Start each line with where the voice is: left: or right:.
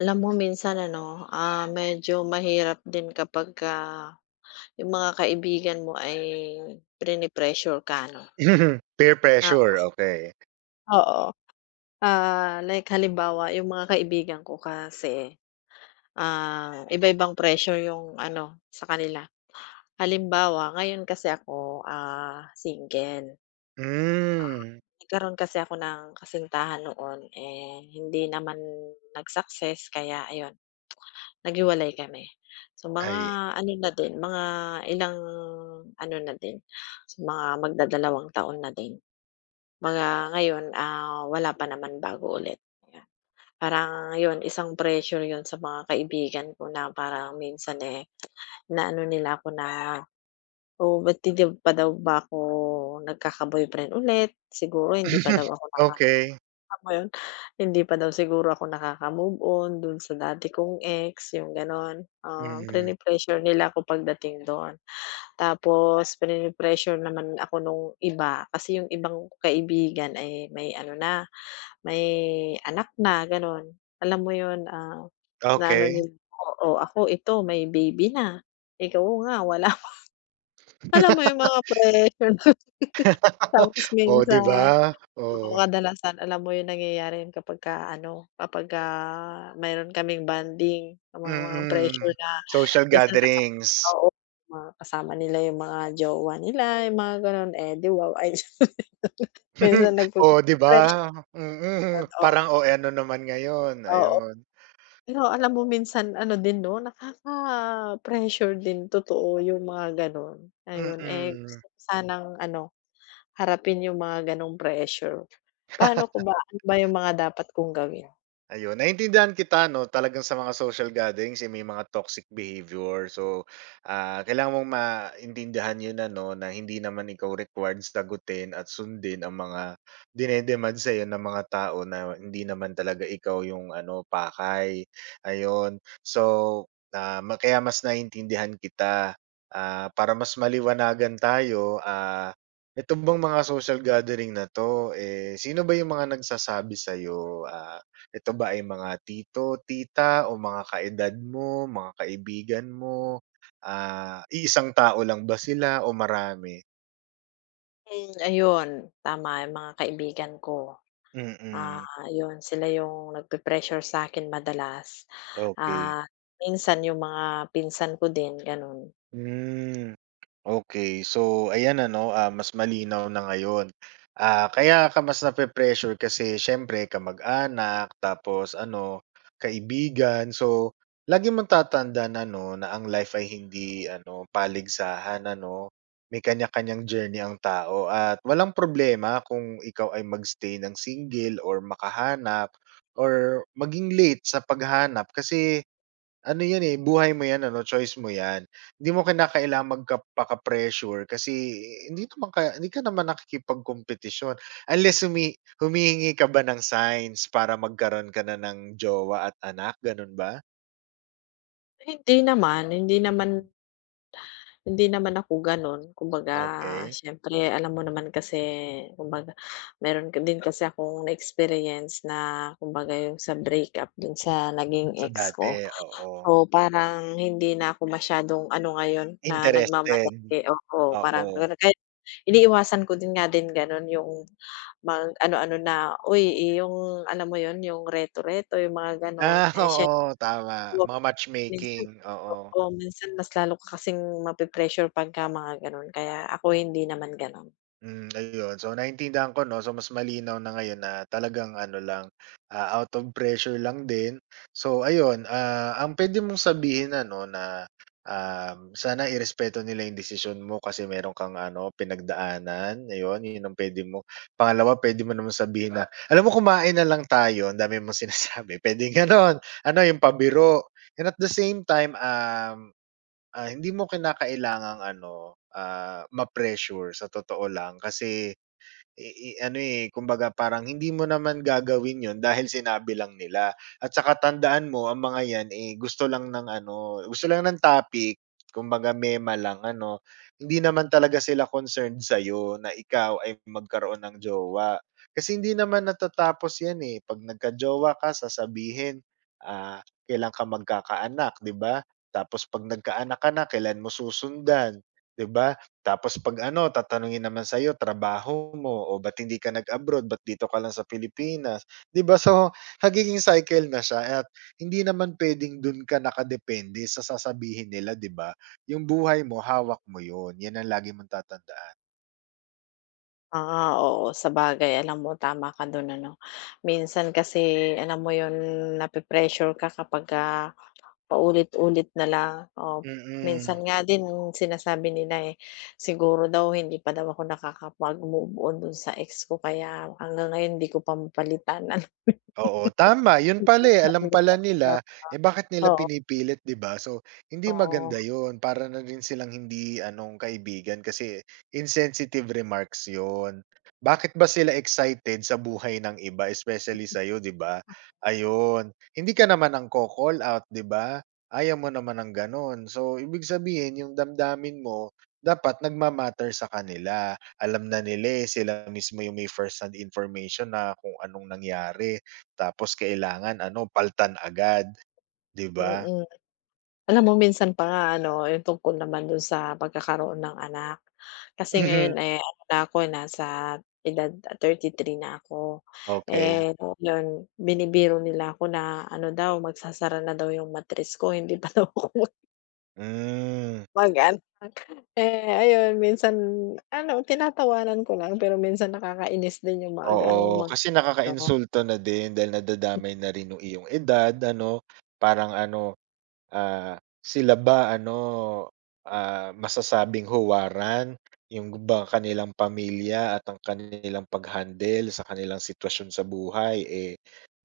left: Alam mo minsan ano, medyo mahirap din kapagka yung mga kaibigan mo ay prine-pressure ka 'no?
right: Peer
left: Ah,
right: pressure, okay.
left: Oo. Like halimbawa yung mga kaibigan ko kasi, iba-ibang pressure yung ano sa kanila. Halimbawa ngayon kasi ako, single.
right: Hmm,
left: Nagkaroon kasi ako ng kasintahan noon, eh, hindi naman nag-success kaya ayun, naghiwalay kami. So, mga
right: ay.
left: ano na din, mga ilang ano na din, so mga magdadalawang taon na din. Mga ngayon, wala pa naman bago ulit, ayan. Parang yun, isang pressure yun sa mga kaibigan ko na parang minsan, eh, na ano nila ako na, "Oh, ba't hindi pa daw ba ako nagkaka-boyfriend ulit? Siguro hindi pa daw ako.
right: okay.
left: Tama yun? Hindi pa daw siguro ako nakaka-move on dun sa dati kong ex, yung gano'n.
right: mm,
left: Prine-pressure nila ako pagdating do'n. Tapos prine-pressure naman ako nung iba, kasi yung ibang kaibigan ay may ano na, may anak na, gano'n. Alam mo yun, na ano
right: okay.
left: nila oo, ako ito may baby na, ikaw nga wala. Alam mo yung mga pressure. Tapos
right: Oh, 'di
left: minsan
right: ba?
left: oo,
right: Oh,
left: kadalasan alam mo 'yung nangyayari 'yun kapagka ano, kapagka mayroon kaming bonding, ang mga pressure
right: mm.
left: na
right: Social
left: minsan kasama
right: gatherings.
left: oo, mga kasama nila 'yung mga jowa nila, 'yung mga gano'n, eh, 'di wow ay minsan
right: Oh, 'di ba?
left: nagpe-pressure
right: Mm,
left: oo,
right: parang OA ano naman ngayon,
left: oo.
right: ayun.
left: Pero alam mo minsan ano din 'no, nakaka-pressure din totoo 'yung mga gano'n, ayun. Eh,
right: Mm.
left: gusto ko sanang ano, harapin 'yung mga gano'ng pressure. Paano ko ba ano ba 'yung mga dapat kong gawin?
right: Ayun, naiintindihan kita 'no, talagang sa mga social gatherings, eh, may mga toxic behavior. So, kailangan mong maintindihan 'yun ano, na hindi naman ikaw required sagutin at sundin ang mga dinedemand sa sa'yo ng mga tao na hindi naman talaga ikaw yung ano, pakay, ayun. So, ma kaya mas naiintindihan kita. Ah, para mas maliwanagan tayo, eto bang mga social gathering na 'to, eh, sino ba yung mga nagsasabi sa'yo, ah ito ba ay mga tito, tita o mga kaedad mo, mga kaibigan mo? Ah, iisang tao lang ba sila o marami?
left: Ayun tama yung mga kaibigan ko. Ah,
right: Mm,
left: Yun sila yung nagpe-pressure sa'kin madalas.
right: okey.
left: Ah, Minsan yung mga pinsan ko din gano'n.
right: Hmm. Okay, so ayan ano, mas malinaw na ngayon. Ah, kaya ka mas nape-pressure kasi siyempre kamag-anak, tapos ano, kaibigan. So lagi mong tatandaan ano, na ang life ay hindi ano, paligsahan ano, may kanya-kanyang journey ang tao at walang problema kung ikaw ay magstay stay ng single or makahanap or maging late sa paghanap kasi ano 'yan, eh, buhay mo 'yan ano, choice mo 'yan. Hindi mo kinakailangang magka paka-pressure kasi hindi naman ka hindi ka naman nakikipagkompetisyon unless humihingi ka ba ng signs para magkaroon ka na ng jowa at anak, gano'n ba?
left: Hindi naman, hindi naman hindi naman ako gano'n. Kumbaga
right: Okay.
left: siyempre alam mo naman kasi kumbaga meron ka din kasi akong na-experience na kumbaga yung sa breakup dun sa naging
right: So,
left: ex
right: dati,
left: ko.
right: oo.
left: So, parang hindi na ako masyadong ano ngayon na
right: Interested,
left: nagmamadali oo, parang
right: oo.
left: gano'n. Kaya iniiwasan ko din nga din gano'n yung mag ano-ano na, uy, eh, yung alam mo yun, yung reto-reto, yung mga gano'n.
right: Ah,
left: Eh, siyempre
right: oo, tama. Mga
left: minsan
right: matchmaking, oo.
left: oo, minsan mas lalo ka kasing mape-pressure pagka mga gano'n, kaya ako hindi naman gano'n.
right: Hmm, ayun. So, naintindihan ko 'no. So, mas malinaw na ngayon na talagang ano lang, out of pressure lang din. So, ayun, ang pwede mong sabihin ano na, sana irespeto nila yung desisyon mo kasi meron kang ano, pinagdaanan, ayun, yun ang puwede mo. Pangalawa, pwede mo naman sabihin na, "Alam mo kumain na lang tayo, ang dami mong sinasabi." Pwede nga gano'n. Ano, yung pabiro. And at the same time, Ah, hindi mo kinakailangang ano, ma-pressure sa totoo lang kasi, i ano, eh, kumbaga parang hindi mo naman gagawin yon dahil sinabi lang nila. At saka tandaan mo ang mga 'yan, eh, gusto lang ng ano, gusto lang ng topic, kumbaga mema lang ano. Hindi naman talaga sila concerned sa'yo na ikaw ay magkaroon ng jowa. Kasi hindi naman natatapos 'yan, eh, 'pag nagkajowa ka sasabihin, ah, kailan ka magkakaanak, 'di ba? Tapos 'pag nagkaanak ka na, kailan mo susundan, 'di ba? Tapos 'pag ano, tatanungin naman sa iyo trabaho mo, o ba't hindi ka nag-abroad, ba't dito ka lang sa Pilipinas, 'di ba? So, nagiging cycle na siya at hindi naman puwedeng dun ka nakadepende sa sasabihin nila, 'di ba? Yung buhay mo, hawak mo yun, yan ang lagi mong tatandaan.
left: Oo, sabagay alam mo tama ka dun ano. Minsan kasi alam mo yun, nape-pressure ka kapagka paulit-ulit na lang, oo.
right: Mm.
left: Minsan nga din sinasabi nila, eh, siguro daw hindi pa daw ako nakakapag-move on dun sa ex ko kaya hanggang ngayon hindi ko pa mapalitan,
right: Oo, tama. Yun
left: alam mo
right: pala,
left: yun,
right: eh,
left: sabi
right: alam
left: nila
right: pala
left: ano
right: nila, eh, bakit nila
left: oo,
right: pinipilit, 'di ba? So, hindi
left: oo,
right: maganda yun. Para na rin silang hindi anong kaibigan kasi insensitive remarks yun. Bakit ba sila excited sa buhay ng iba, especially sa'yo, 'di ba? Ayun. Hindi ka naman ang ko-call out, 'di ba? Ayaw mo naman ng gano'n. So, ibig sabihin yung damdamin mo dapat nagma sa kanila. Alam na nila, eh, sila mismo yung may first hand information na kung anong nangyari. Tapos kailangan ano, paltan agad, 'di ba?
left: mm. Alam mo minsan pa nga ano, yung tungkol naman dun sa pagkakaroon ng anak, kasi
right: Mhm.
left: ngayon, eh, ano na ako, eh, nasa edad 33 na ako.
right: Okey.
left: Eh, yun binibiro nila ako na ano daw magsasara na daw yung matres ko, hindi pa daw ako
right: Hmm,
left: mga ganon. Eh, ayun minsan ano, tinatawanan ko lang pero minsan nakakainis din yung mga ganong
right: oo.
left: mga
right: Kasi
left: ano.
right: nakakainsulto na din dahil nadadamay na rin yung iyong edad ano, parang ano. Ah, sila ba ano, masasabing huwaran yung ba kanilang pamilya at ang kanilang pag-handle sa kanilang sitwasyon sa buhay, eh,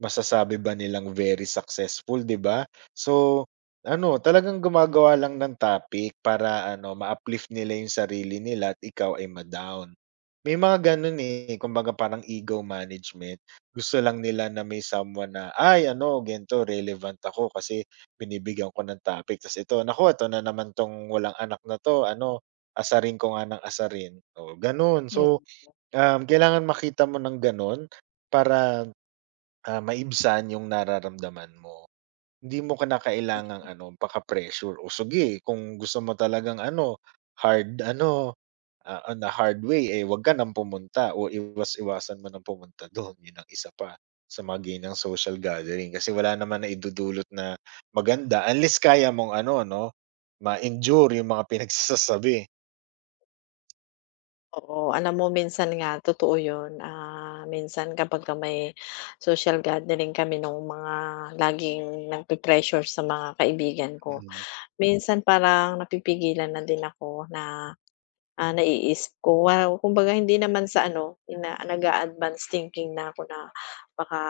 right: masasabi ba nilang very successful, 'di ba? So, ano talagang gumagawa lang ng topic para ano ma-uplift nila yung sarili nila at ikaw ay ma-down. May mga gano'n, eh, kumbaga parang ego management. Gusto lang nila na may someone na, "Ay ano ganito relevant ako kasi binibigyan ko ng topic ta's ito, naku ito na naman 'tong walang anak na 'to ano, asarin ko nga ng asarin, o gano'n. So,
left: Hmm.
right: kailangan makita mo ng gano'n para, maibsan yung nararamdaman mo. Hindi mo kinakailangang ano, baka pressure o sige kung gusto mo talagang ano, hard ano on the hard way, eh, wag ka ng pumunta o iwas-iwasan mo ng pumunta dun, yun ang isa pa sa mga ng social gathering kasi wala naman naidudulot na maganda unless kaya mong ano 'no, ma-endure yung mga pinagsasabi.
left: Oo, alam mo minsan nga totoo yun, minsan kapagka may social gathering kami nung mga laging nagpe-pressure sa mga kaibigan ko,
right: Mm,
left: minsan parang napipigilan na din ako na naiisip ko, wow, kumbaga hindi naman sa ano, ina nag-a-advance thinking na ako na baka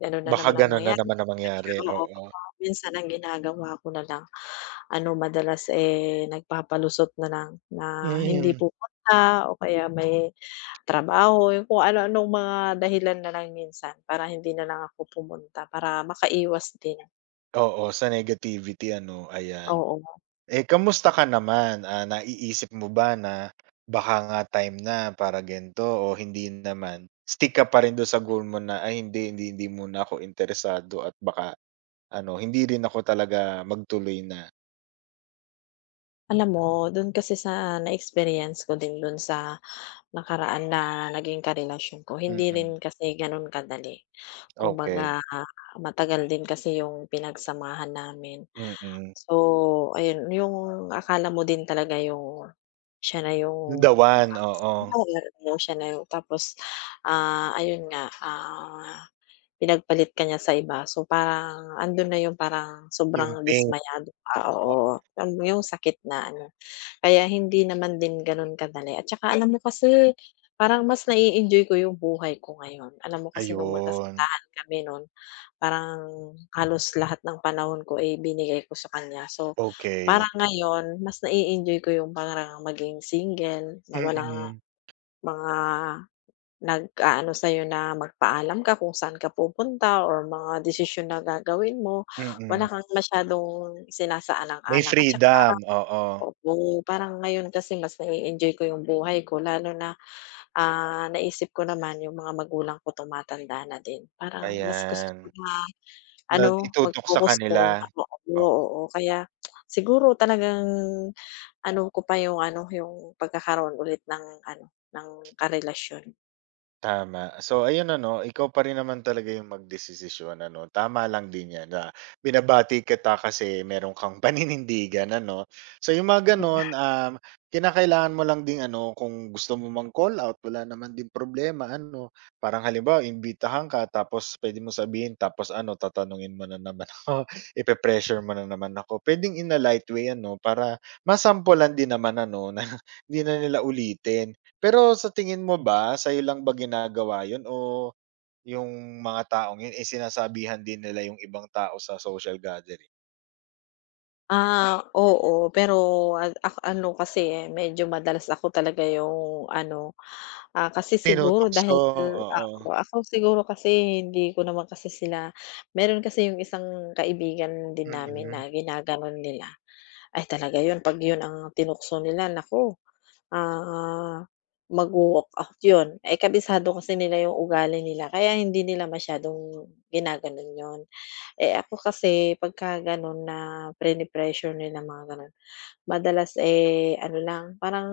left: gano'n na
right: baka
left: naman ang
right: ganun na
left: mangyari,
right: naman ang mangyari,
left: pressure oo,
right: oo.
left: kaya minsan ang ginagawa ko na lang, ano madalas, eh, nagpapalusot na lang na hindi
right: Mm,
left: pupunta o kaya may trabaho, yung kung ano-anong mga dahilan na lang minsan para hindi na lang ako pumunta para makaiwas din,
right: oo, sa negativity ano, ayan.
left: oo.
right: Eh, kamusta ka naman? Ah, naiisip mo ba na baka nga time na para ganito o hindi naman? Stick ka pa rin do'n sa goal mo na, "Ay hindi, hindi, hindi muna ako interesado at baka ano, hindi rin ako talaga magtuloy na."
left: Alam mo, dun kasi sa na-experience ko din dun sa nakaraan na naging karelasyon ko, hindi
right: Mm.
left: rin kasi ganun kadali.
right: Okay.
left: Kumbaga, matagal din kasi yung pinagsamahan namin.
right: Mm.
left: So, ayun, yung akala mo din talaga yung siya na yung
right: Yung The One, oo.
left: makamahal mo, siya na yung tapos, ayun nga, pinagpalit ka niya sa iba. So, parang andun na yung parang
right: Yung
left: sobrang
right: Pink,
left: dismayado ka,
right: oo,
left: oo, yung sakit na ano kaya hindi naman din gano'n kadali at saka alam mo kasi, parang mas na enjoy ko yung buhay ko ngayon. Alam mo kasi nung
right: ayun.
left: magkasintahan kami noon parang halos lahat ng panahon ko, ay binigay ko sa kanya. So,
right: Okey.
left: parang ngayon mas na enjoy ko yung parang maging single na walang
right: Mm,
left: mga nag-aano sa'yo na magpaalam ka kung saan ka pupunta or mga desisyon na gagawin mo, wala
right: mm.
left: kang masyadong
right: May
left: sinasaalang-alang at saka
right: freedom,
left: parang
right: oo.
left: opo, parang ngayon kasi mas na enjoy ko yung buhay ko lalo na, naisip ko naman yung mga magulang ko tumatanda na din. Parang mas gusto
right: Ayan,
left: ko na
right: na
left: ano,
right: itutok sa
left: mag-focus
right: kanila.
left: doon ako oo, oo. Kaya siguro talagang ano ko pa yung ano, yung pagkakaroon ulit ng ano, ng karelasyon.
right: Tama. So ayun ano, ikaw pa rin naman talaga yung magdedesisyon ano. Tama lang din 'yan na binabati kita kasi meron kang paninindigan ano. So yung mga gano'n, kinakailangan mo lang ding ano, kung gusto mo mang-call out wala naman din problema ano. Parang halimbawa imbitahan ka tapos puwede mo sabihin tapos ano, tatanungin mo na naman ako, ipe-pressure mo na naman ako. Puwedeng in a light way ano para masampulan din naman ano na hindi na nila ulitin. Pero sa tingin mo ba, sa'yo lang ba ginagawa yun o yung mga taong yun, eh, sinasabihan din nila yung ibang tao sa social gathering?
left: Oo. Pero a ak ano kasi, eh, medyo madalas ako talaga yung ano, kasi siguro
right: Tinutukso,
left: dahil
right: oo.
left: oo, ako siguro kasi hindi ko naman kasi sila meron kasi yung isang kaibigan din namin
right: Mm,
left: na ginaganon nila. Ay talaga yun 'pag yun ang tinukso nila naku, ah, magwo-walk out yun. Eh, kabisado kasi nila yung ugali nila kaya hindi nila masyadong ginaganon yun. Eh, ako kasi pagka ganon na prine-pressure nila mga ganon madalas, eh, ano lang, parang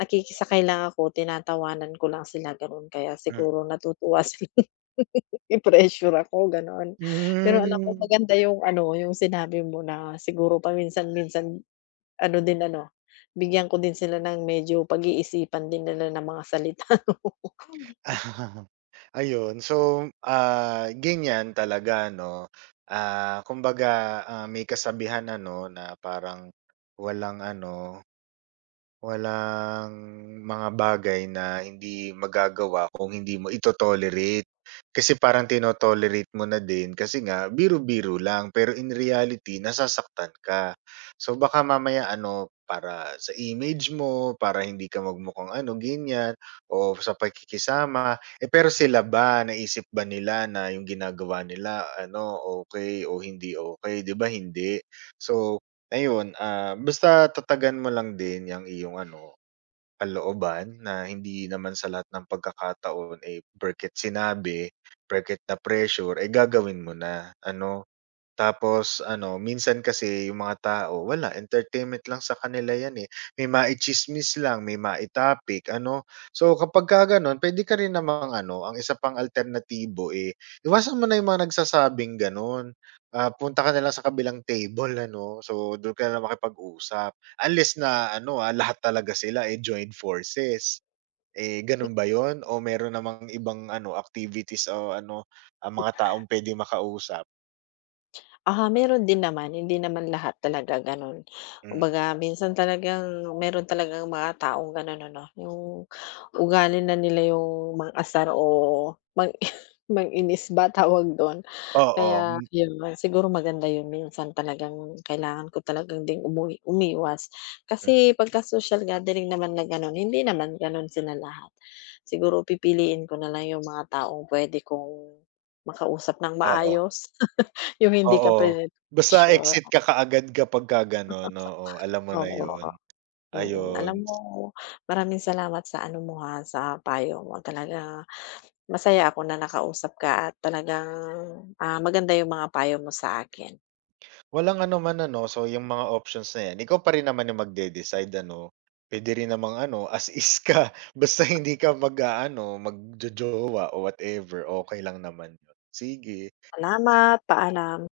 left: nakikisakay lang ako, tinatawanan ko lang sila, gano'n. Kaya
right: hmm.
left: siguro natutuwa sila. Pini-pressure ako, gano'n. Pero alam ko
right: Hmm.
left: maganda yung ano, yung sinabi mo na siguro paminsan-minsan ano din ano, bigyan ko din sila ng medyo pag-iisipan din nila ng mga salita 'no.
right: Ayun. So, ganyan talaga 'no. Ah, kumbaga, may kasabihan ano na parang walang ano. Walang mga bagay na hindi magagawa kung hindi mo ito-tolerate. Kasi parang tino-tolerate mo na din kasi nga biro-biro lang pero in reality nasasaktan ka. So baka mamaya ano, para sa image mo, para hindi ka magmukhang ano, ganyan o sa pakikisama. Eh, pero sila ba, naisip ba nila na yung ginagawa nila ano, okay o hindi okay 'di ba hindi? So ayun, basta tatagan mo lang din yang iyong ano, kalooban na hindi naman sa lahat ng pagkakataon, eh, porket sinabi, porket na-pressure, eh, gagawin mo na ano. Tapos ano, minsan kasi yung mga tao wala, entertainment lang sa kanila 'yan, eh. May maitsismis lang, may mai-topic ano. So, kapagka gano'n puwede ka rin namang ano, ang isa pang alternatibo, eh, iwasan mo na yung mga nagsasabing gano'n. Ah, punta ka na lang sa kabilang table ano, so do'n ka na lang makipag-usap. Unless na ano, lahat talaga sila, eh, joined forces. Eh, gano'n ba yon, o meron namang ibang ano, activities o ano, mga taong puwedeng makausap?
left: Meron din naman, hindi naman lahat talaga gano'n.
right: Mm.
left: Kumbaga minsan talagang meron talagang mga taong gano'n ano, yung ugali na nila yung mang-asar o mang mang-inis ba tawag do'n.
right: Oo,
left: Kaya
right: mm,
left: yun siguro maganda yun minsan talagang kailangan ko talagang ding umuwi umiwas. Kasi pagka-social gathering naman na gano'n, hindi naman gano'n sila lahat. Siguro pipiliin ko na lang yung mga taong puwede kong makausap ng
right: oo,
left: maayos. Yung hindi ka
right: oo. Basta
left: sure,
right: exit ka kaagad kapagka gano'n, oo, alam mo na
left: oo,
right: 'yun.
left: mm.
right: Ayun,
left: Alam mo maraming salamat sa ano mo, ha, sa payo mo talaga masaya ako na nakausap ka at talagang, maganda yung mga payo mo sa akin.
right: walang anuman ano, so yung mga options na 'yan, ikaw pa rin naman yung magde-decide ano. Puwede rin namang ano, as is ka, basta hindi ka mag-aano, magjojowa o whatever, okey lang naman 'yun. Sige.
left: Salamat, paalam.